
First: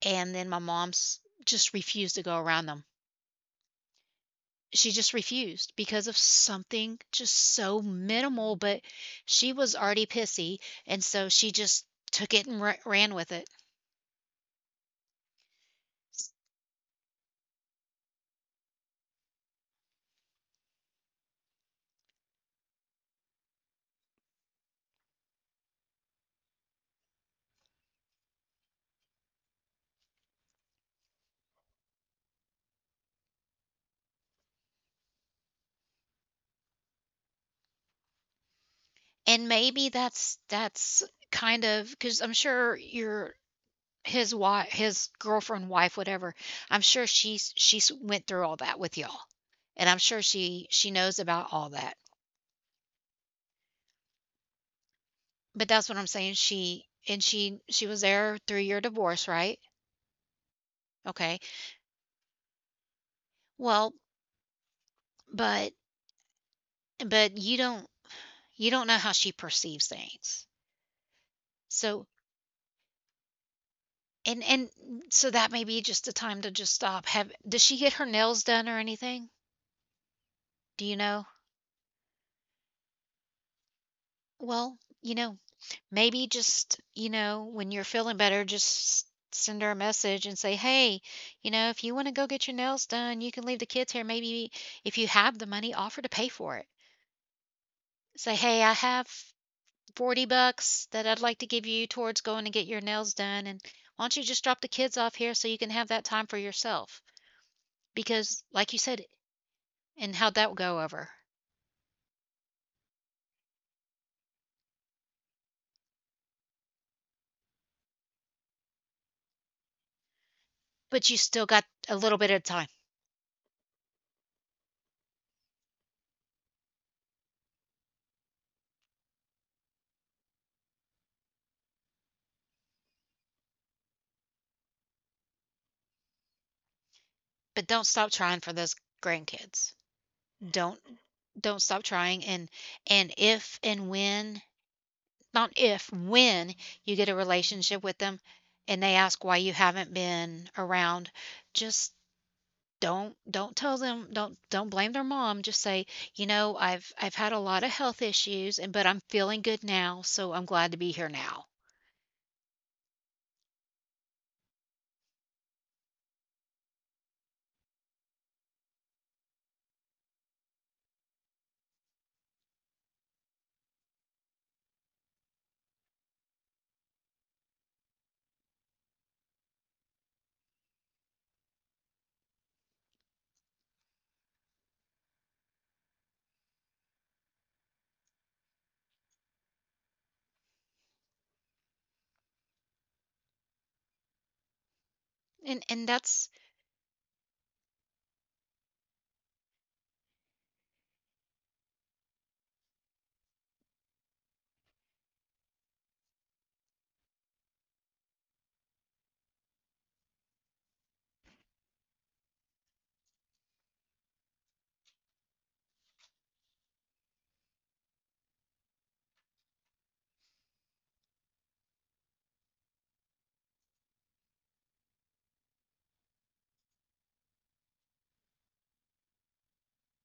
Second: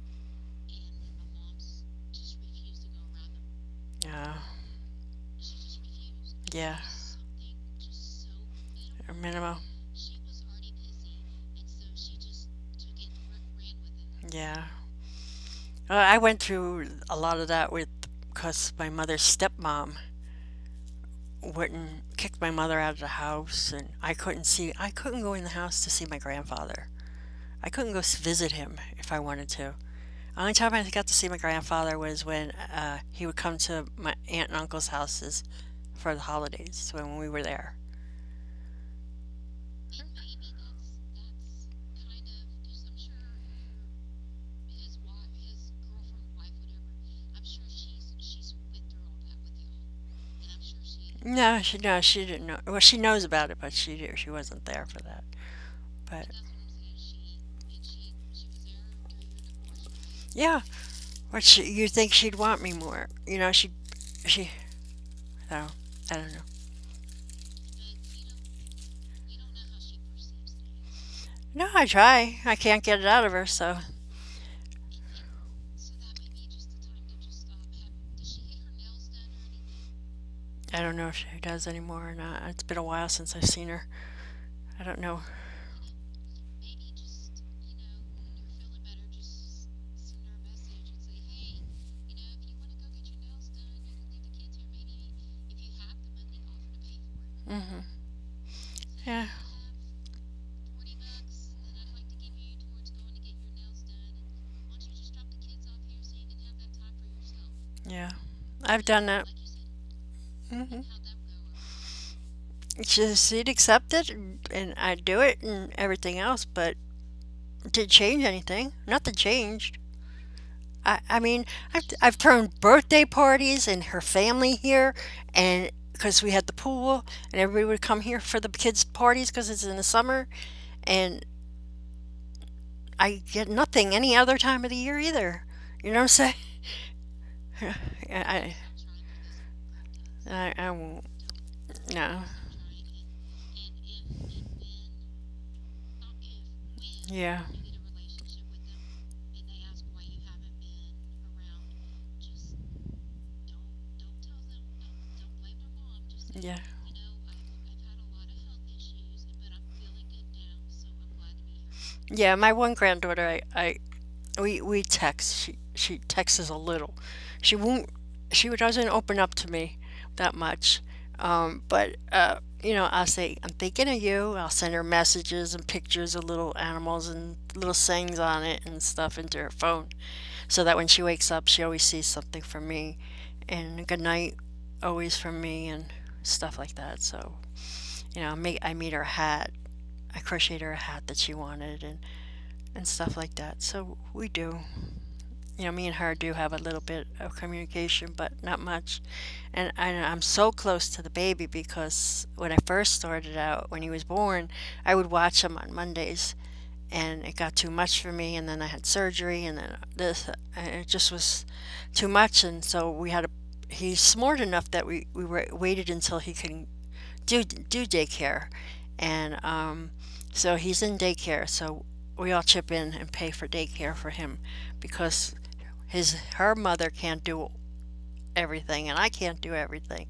Speaker 2: and then my mom s just refused to go around them.
Speaker 1: Yeah.
Speaker 2: She just refused because of
Speaker 1: Yeah.
Speaker 2: something just so minimal, but she
Speaker 1: Minimum.
Speaker 2: was already pissy, and so she just took it and ra- ran with it.
Speaker 1: Yeah. Uh, I went through a lot of that with because my mother's stepmom wouldn't kicked my mother out of the house and I couldn't see I couldn't go in the house to see my grandfather. I couldn't go visit him if I wanted to. The only time I got to see my grandfather was when uh, he would come to my aunt and uncle's houses for the holidays so when we were there.
Speaker 2: And maybe that's that's kind of, because I'm sure your his wife, his girlfriend, wife, whatever. I'm sure she's she's went through all that with y'all, and I'm sure she she knows about
Speaker 1: No,
Speaker 2: all
Speaker 1: she
Speaker 2: that.
Speaker 1: no, she didn't know. Well, she knows about it, but she she wasn't there for that.
Speaker 2: But that's what I'm
Speaker 1: But
Speaker 2: saying. She and she she was there through your divorce, right?
Speaker 1: yeah,
Speaker 2: Okay.
Speaker 1: what she, you'd think she'd want me more. You know, she
Speaker 2: Well,
Speaker 1: she. So
Speaker 2: but
Speaker 1: I don't know.
Speaker 2: but you don't, you don't know how she perceives things.
Speaker 1: No, I
Speaker 2: So
Speaker 1: try. I can't get it out of her, so
Speaker 2: and and so that may be just a time to just stop. Have, does she get her nails done or anything?
Speaker 1: I
Speaker 2: Do
Speaker 1: don't
Speaker 2: you
Speaker 1: know if
Speaker 2: know?
Speaker 1: she does anymore or not. It's been a while since I've seen her.
Speaker 2: Well,
Speaker 1: I don't
Speaker 2: you
Speaker 1: know.
Speaker 2: know, maybe just, you know, when you're feeling better, just send her a message and say, "Hey, you know, if you want to go get your nails done, you can leave the kids here. Maybe if you have the money, offer to pay for it.
Speaker 1: Mm,
Speaker 2: Say, "Hey, I have
Speaker 1: yeah,
Speaker 2: forty bucks that I'd like to give you towards going to get your nails done, and why don't you just drop the kids off here so you can have that time for yourself?"
Speaker 1: yeah.
Speaker 2: Because like you
Speaker 1: I've done
Speaker 2: said.
Speaker 1: that.
Speaker 2: And how'd that go
Speaker 1: Hmm,
Speaker 2: over?
Speaker 1: she'd accept it, and I'd do it, and everything else. But did change anything? Nothing changed. I,
Speaker 2: But you
Speaker 1: I mean,
Speaker 2: still got
Speaker 1: I've
Speaker 2: a
Speaker 1: I've
Speaker 2: little bit of
Speaker 1: thrown
Speaker 2: time.
Speaker 1: birthday parties and her family here, and because we had the pool, and everybody would come here for the kids' parties because it's in the summer, and I get nothing any other time of the year either. You know what I'm saying?
Speaker 2: But
Speaker 1: I
Speaker 2: don't stop trying for
Speaker 1: I
Speaker 2: those grandkids.
Speaker 1: I, I
Speaker 2: don't
Speaker 1: won't.
Speaker 2: don't stop trying,
Speaker 1: No.
Speaker 2: and and if and when, not if, when you get a
Speaker 1: Yeah.
Speaker 2: relationship with them and they ask why you haven't been around, just don't don't tell them, don't don't blame their mom, just say, you know,
Speaker 1: Yeah.
Speaker 2: i've I've had a lot of health issues, and but I'm feeling good now, so I'm glad to be here now.
Speaker 1: Yeah, my one granddaughter, I, I we we text. She she texts a little. She won't she doesn't open up to me that much. Um, but uh, you know, I'll say, "I'm thinking of you." I'll send her messages and pictures of little animals and little sayings on it and stuff into her phone so that when she wakes up, she always sees something from me and good night always from me and stuff like that. So, you know, I meet, I meet her hat I crocheted her a hat that she wanted, and, and stuff like that. So we do. You
Speaker 2: And
Speaker 1: know, me
Speaker 2: and
Speaker 1: and her
Speaker 2: that's
Speaker 1: do have a little bit of communication, but not much. And I, I'm so close to the baby because when I first started out, when he was born, I would watch him on Mondays and it got too much for me. And then I had surgery and then this, and it just was too much. And so we had a he's smart enough that we, we were, waited until he can do do daycare, and um, so he's in daycare. So we all chip in and pay for daycare for him because his her mother can't do everything and I can't do everything,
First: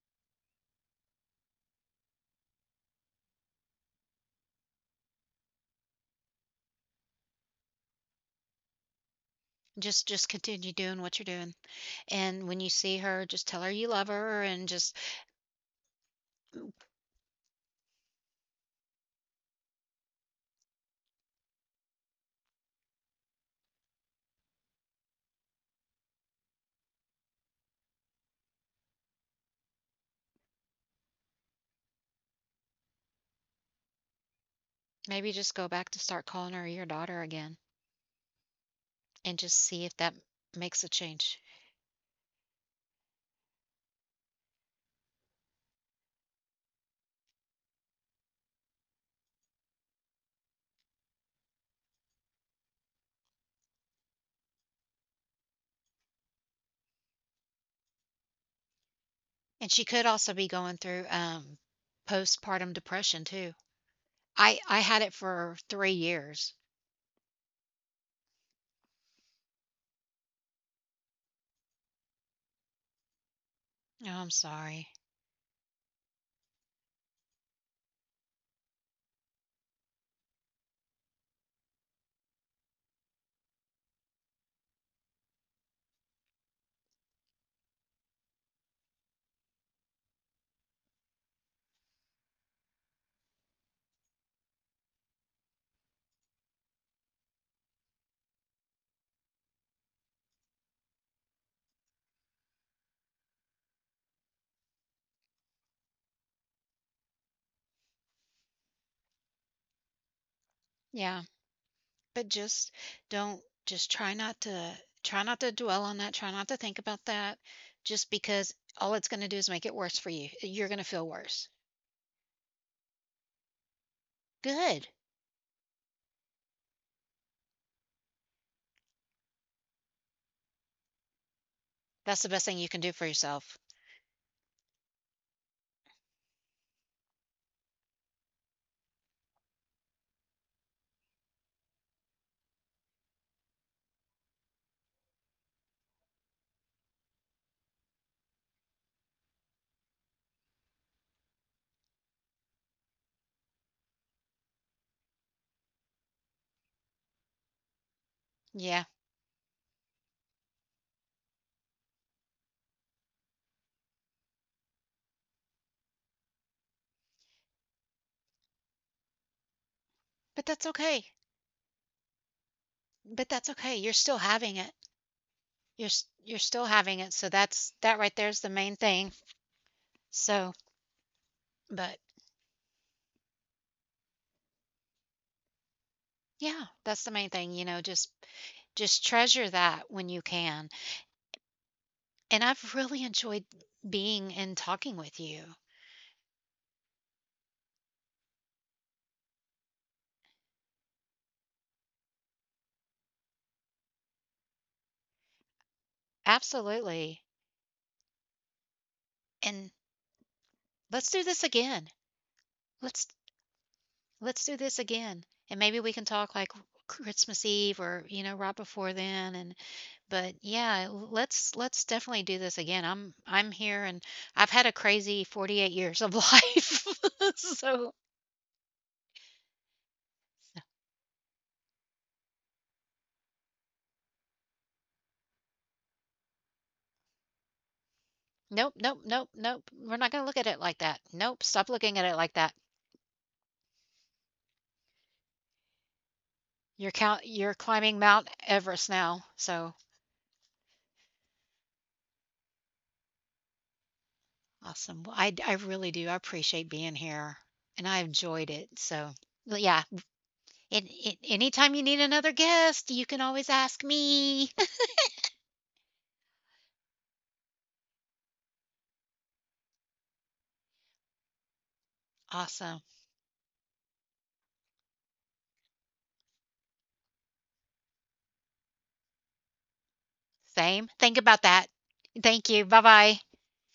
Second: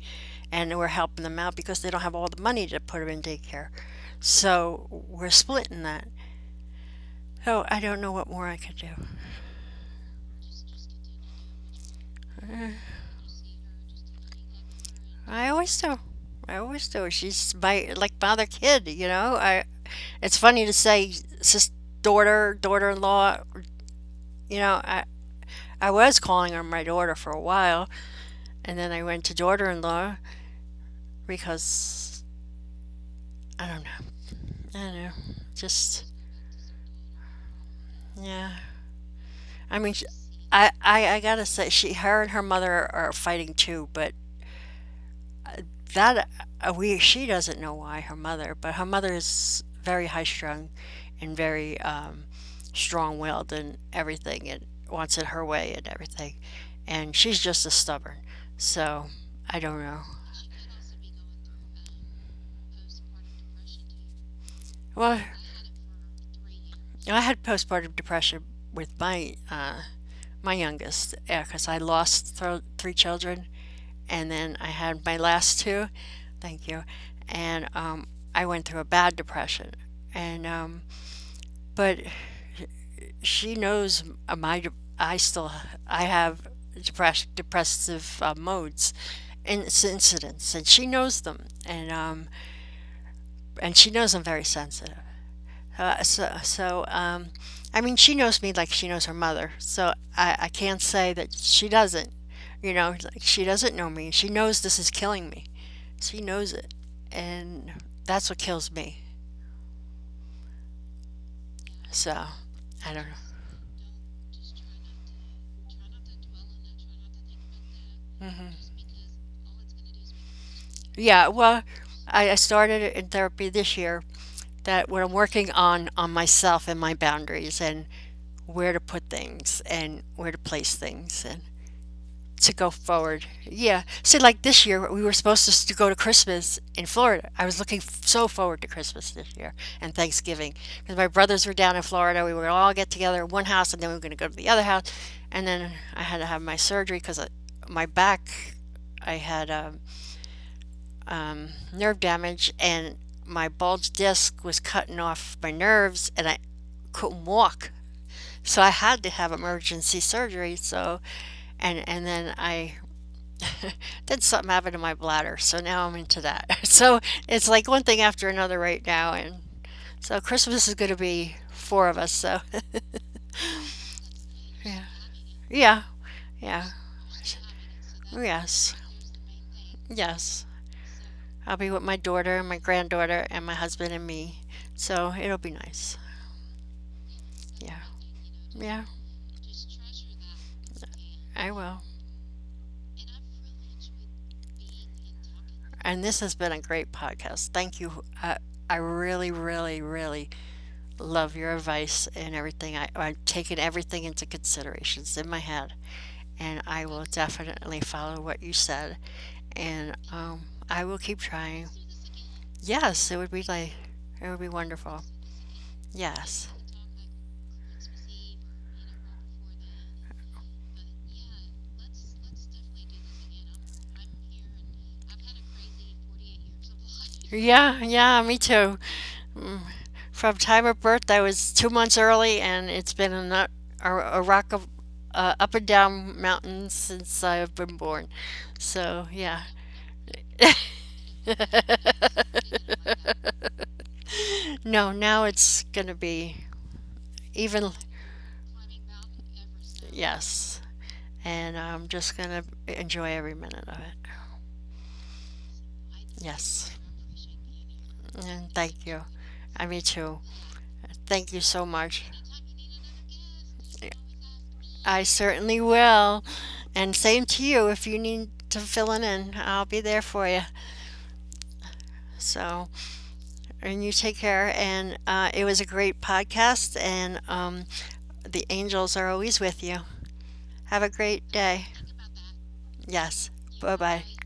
Speaker 1: and we're helping them out because they don't have all the money to put him in daycare. So we're splitting that. So I don't know what more I could do.
Speaker 2: Just just continue doing what you're doing. And when you see her, just tell her you love her and just,
Speaker 1: I always do. I
Speaker 2: mm,
Speaker 1: always do. She's my like father, kid, you know. I. It's funny to say sis, daughter, daughter-in-law. You know, I, I was calling her my daughter for a while, and then I went to daughter in law because I don't know. I don't know.
Speaker 2: maybe just go back to,
Speaker 1: Just,
Speaker 2: start calling her your daughter again,
Speaker 1: yeah.
Speaker 2: and just see
Speaker 1: I
Speaker 2: if
Speaker 1: mean,
Speaker 2: that
Speaker 1: I,
Speaker 2: makes a
Speaker 1: I, I
Speaker 2: change.
Speaker 1: gotta say, she, her and her mother are fighting too, but that, uh, we, she doesn't know why her mother, but her mother is very high strung and very um, strong willed and everything and wants it her way and everything. And she's just as stubborn. So, I
Speaker 2: And she
Speaker 1: don't
Speaker 2: could
Speaker 1: know.
Speaker 2: also be going through um postpartum depression too. I I had it
Speaker 1: Well,
Speaker 2: for three years.
Speaker 1: I had postpartum depression with my uh, my youngest because I lost thro three children,
Speaker 2: Oh, I'm
Speaker 1: and then I
Speaker 2: sorry.
Speaker 1: had my last two. Thank you, and um, I went through a bad depression, and um, but she knows uh, my de- I still I have depress depressive uh, modes, and incidents, and she knows them, and um, and she knows I'm very sensitive. Uh, so, so um, I mean, she knows me like she knows her mother. So I, I can't say that she doesn't. You know, like she doesn't know me. She knows this is killing me. She knows it, and that's what kills me.
Speaker 2: Yeah,
Speaker 1: So
Speaker 2: but
Speaker 1: I
Speaker 2: just
Speaker 1: don't know.
Speaker 2: don't, just try not to, try not to dwell on that, try not to think about that just because all it's going to do is make it worse for you. You're going to feel
Speaker 1: Yeah,
Speaker 2: worse.
Speaker 1: well, I, I started in therapy this year.
Speaker 2: Good.
Speaker 1: That what I'm working on on myself and my boundaries and where to put things and where to place things and
Speaker 2: That's the best thing
Speaker 1: to
Speaker 2: you
Speaker 1: go
Speaker 2: can do for
Speaker 1: forward.
Speaker 2: yourself.
Speaker 1: Yeah. See, like this year, we were supposed to s- to go to Christmas in Florida. I was looking f- so forward to Christmas this year and Thanksgiving because my brothers were down in Florida. We were gonna all get together in one house, and then we were going to go to the other house. And then I had to have my surgery because my back, I had um, um, nerve damage, and my bulge disc was cutting off my nerves, and I couldn't walk. So I
Speaker 2: Yeah,
Speaker 1: had to have emergency surgery. So and and then I did something happen to my bladder, so now I'm into that. So it's like one thing after another right now, and so
Speaker 2: but that's
Speaker 1: Christmas is going to
Speaker 2: okay.
Speaker 1: be four of us. So
Speaker 2: But that's okay. You're still having it.
Speaker 1: yeah,
Speaker 2: You're
Speaker 1: yeah,
Speaker 2: s- you're still
Speaker 1: yeah,
Speaker 2: having it. So that's that right there is the main
Speaker 1: yes,
Speaker 2: thing. So,
Speaker 1: yes. I'll be with
Speaker 2: but
Speaker 1: my daughter and my granddaughter and my husband and me. So it'll be nice.
Speaker 2: yeah, that's the main thing, you know,
Speaker 1: Yeah,
Speaker 2: just
Speaker 1: yeah,
Speaker 2: just treasure that when you can.
Speaker 1: I will.
Speaker 2: And I've really enjoyed being and talking with you.
Speaker 1: And this has been a great podcast. Thank you. Uh, I really, really, really love your advice and everything. I, I've taken everything into considerations in my head, and I will
Speaker 2: Absolutely.
Speaker 1: definitely follow what you said,
Speaker 2: And
Speaker 1: and um, I will
Speaker 2: let's do
Speaker 1: keep
Speaker 2: this
Speaker 1: trying.
Speaker 2: again. Let's
Speaker 1: Yes, it would be like it
Speaker 2: Let's
Speaker 1: would
Speaker 2: do
Speaker 1: be
Speaker 2: this
Speaker 1: wonderful.
Speaker 2: again, and maybe we can talk like
Speaker 1: Yes.
Speaker 2: Christmas Eve or, you know, right before then, and but yeah, let's let's definitely do this again. I'm I'm here, and I've had a crazy forty-eight years of life.
Speaker 1: Yeah,
Speaker 2: So,
Speaker 1: yeah, me too. Mm. From time of birth, I was two months early, and it's been a, nut, a, a rock of uh, up and down mountains since I've been born.
Speaker 2: nope, nope,
Speaker 1: So
Speaker 2: nope,
Speaker 1: yeah,
Speaker 2: nope. We're not going to look at it like that. Nope, stop looking at it like that.
Speaker 1: no, now it's gonna be
Speaker 2: You're count you're
Speaker 1: even.
Speaker 2: climbing Mount Everest now. So,
Speaker 1: Yes, and I'm just gonna enjoy every minute of it.
Speaker 2: awesome. Well, I I really do. I appreciate
Speaker 1: Yes.
Speaker 2: being here and I enjoyed
Speaker 1: Mm,
Speaker 2: it.
Speaker 1: thank you.
Speaker 2: So,
Speaker 1: I
Speaker 2: yeah.
Speaker 1: me too.
Speaker 2: And, and
Speaker 1: Thank you so
Speaker 2: anytime you need
Speaker 1: much.
Speaker 2: another guest, you can always ask me.
Speaker 1: I certainly will. And same to you. If you need to fill it in, I'll be there for you. So,
Speaker 2: Awesome.
Speaker 1: and you take care. And uh, it was a great podcast. And um, the angels are always with you. Have
Speaker 2: Same.
Speaker 1: a
Speaker 2: Think
Speaker 1: great
Speaker 2: about that.
Speaker 1: day.
Speaker 2: Thank you.
Speaker 1: Yes.
Speaker 2: Bye bye.
Speaker 1: Bye bye.